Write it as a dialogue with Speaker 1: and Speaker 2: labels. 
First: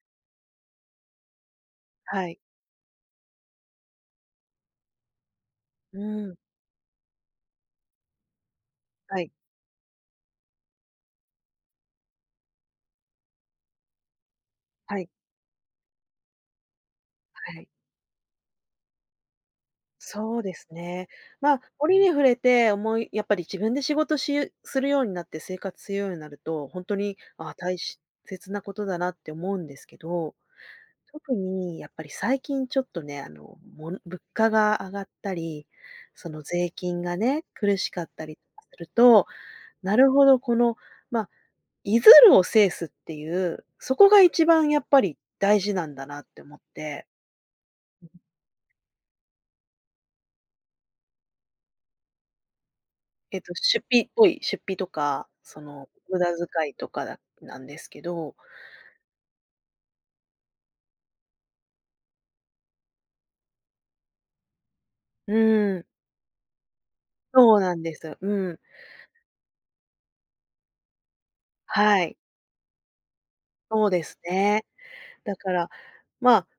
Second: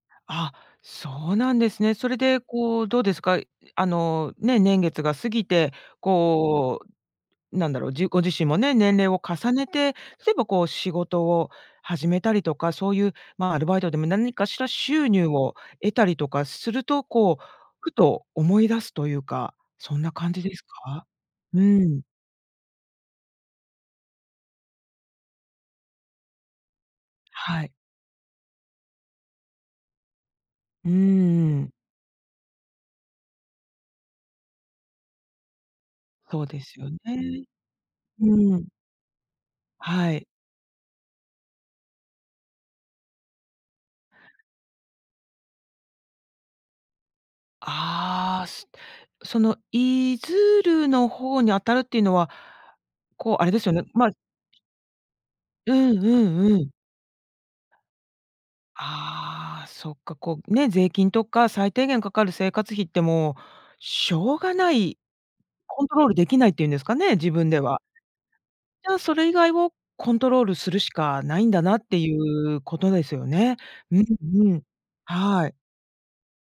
Speaker 1: あ。そうなんですね。それ
Speaker 2: はい。
Speaker 1: でこう、どうですか？あの、ね、年月が過ぎて、
Speaker 2: うん。
Speaker 1: こう、なんだろう、じご自身もね、年齢
Speaker 2: は
Speaker 1: を
Speaker 2: い。
Speaker 1: 重ねて、例えばこう、仕事を始めたりとか、そういうまあ、アルバイトでも何かしら
Speaker 2: は
Speaker 1: 収
Speaker 2: い。
Speaker 1: 入を得たりとかすると、こう、
Speaker 2: はい。
Speaker 1: ふと思い出すというか、そんな感
Speaker 2: そう
Speaker 1: じで
Speaker 2: で
Speaker 1: す
Speaker 2: す
Speaker 1: か？
Speaker 2: ね。まあ
Speaker 1: う
Speaker 2: 折
Speaker 1: ん。
Speaker 2: に触れて、思いやっぱり自分で仕事しゆするようになって生活するようになると、ほんとに、ああ、
Speaker 1: は
Speaker 2: た
Speaker 1: い。
Speaker 2: いし切なことだなって思うんですけど。
Speaker 1: うー
Speaker 2: 特
Speaker 1: ん。
Speaker 2: にやっぱり最近ちょっとね、あの、も物価が上がったり、その
Speaker 1: そうで
Speaker 2: 税
Speaker 1: すよね。
Speaker 2: 金がね、苦しかったり
Speaker 1: う
Speaker 2: と
Speaker 1: ん。
Speaker 2: かすると、なる
Speaker 1: はい。
Speaker 2: ほど、このま、出づるを制すっていう、そこが一番やっぱり大事なんだなって思って。
Speaker 1: ああ、すその出づるの方に当たるっていうのは、こう
Speaker 2: え
Speaker 1: あれ
Speaker 2: と、
Speaker 1: ですよ
Speaker 2: 出
Speaker 1: ね。
Speaker 2: 費
Speaker 1: ま
Speaker 2: っ
Speaker 1: あ
Speaker 2: ぽい、出費とか、そ
Speaker 1: う
Speaker 2: の
Speaker 1: んう
Speaker 2: 無駄
Speaker 1: んう
Speaker 2: 遣
Speaker 1: ん。
Speaker 2: いとかなんですけど。
Speaker 1: ああ、そっか、こうね、税金とか最低限かかる生活費ってもう、しょうがない、
Speaker 2: う
Speaker 1: コ
Speaker 2: ん。
Speaker 1: ントロールできないっていうんですかね、自分
Speaker 2: そ
Speaker 1: で
Speaker 2: うな
Speaker 1: は。
Speaker 2: んです、うん。
Speaker 1: じゃあ、それ以外をコントロールするしかないんだなって
Speaker 2: は
Speaker 1: い
Speaker 2: い。
Speaker 1: う、ことですよね。
Speaker 2: そう
Speaker 1: う
Speaker 2: で
Speaker 1: ん
Speaker 2: す
Speaker 1: うん。
Speaker 2: ね。だ
Speaker 1: は
Speaker 2: か
Speaker 1: い。
Speaker 2: ら、まあ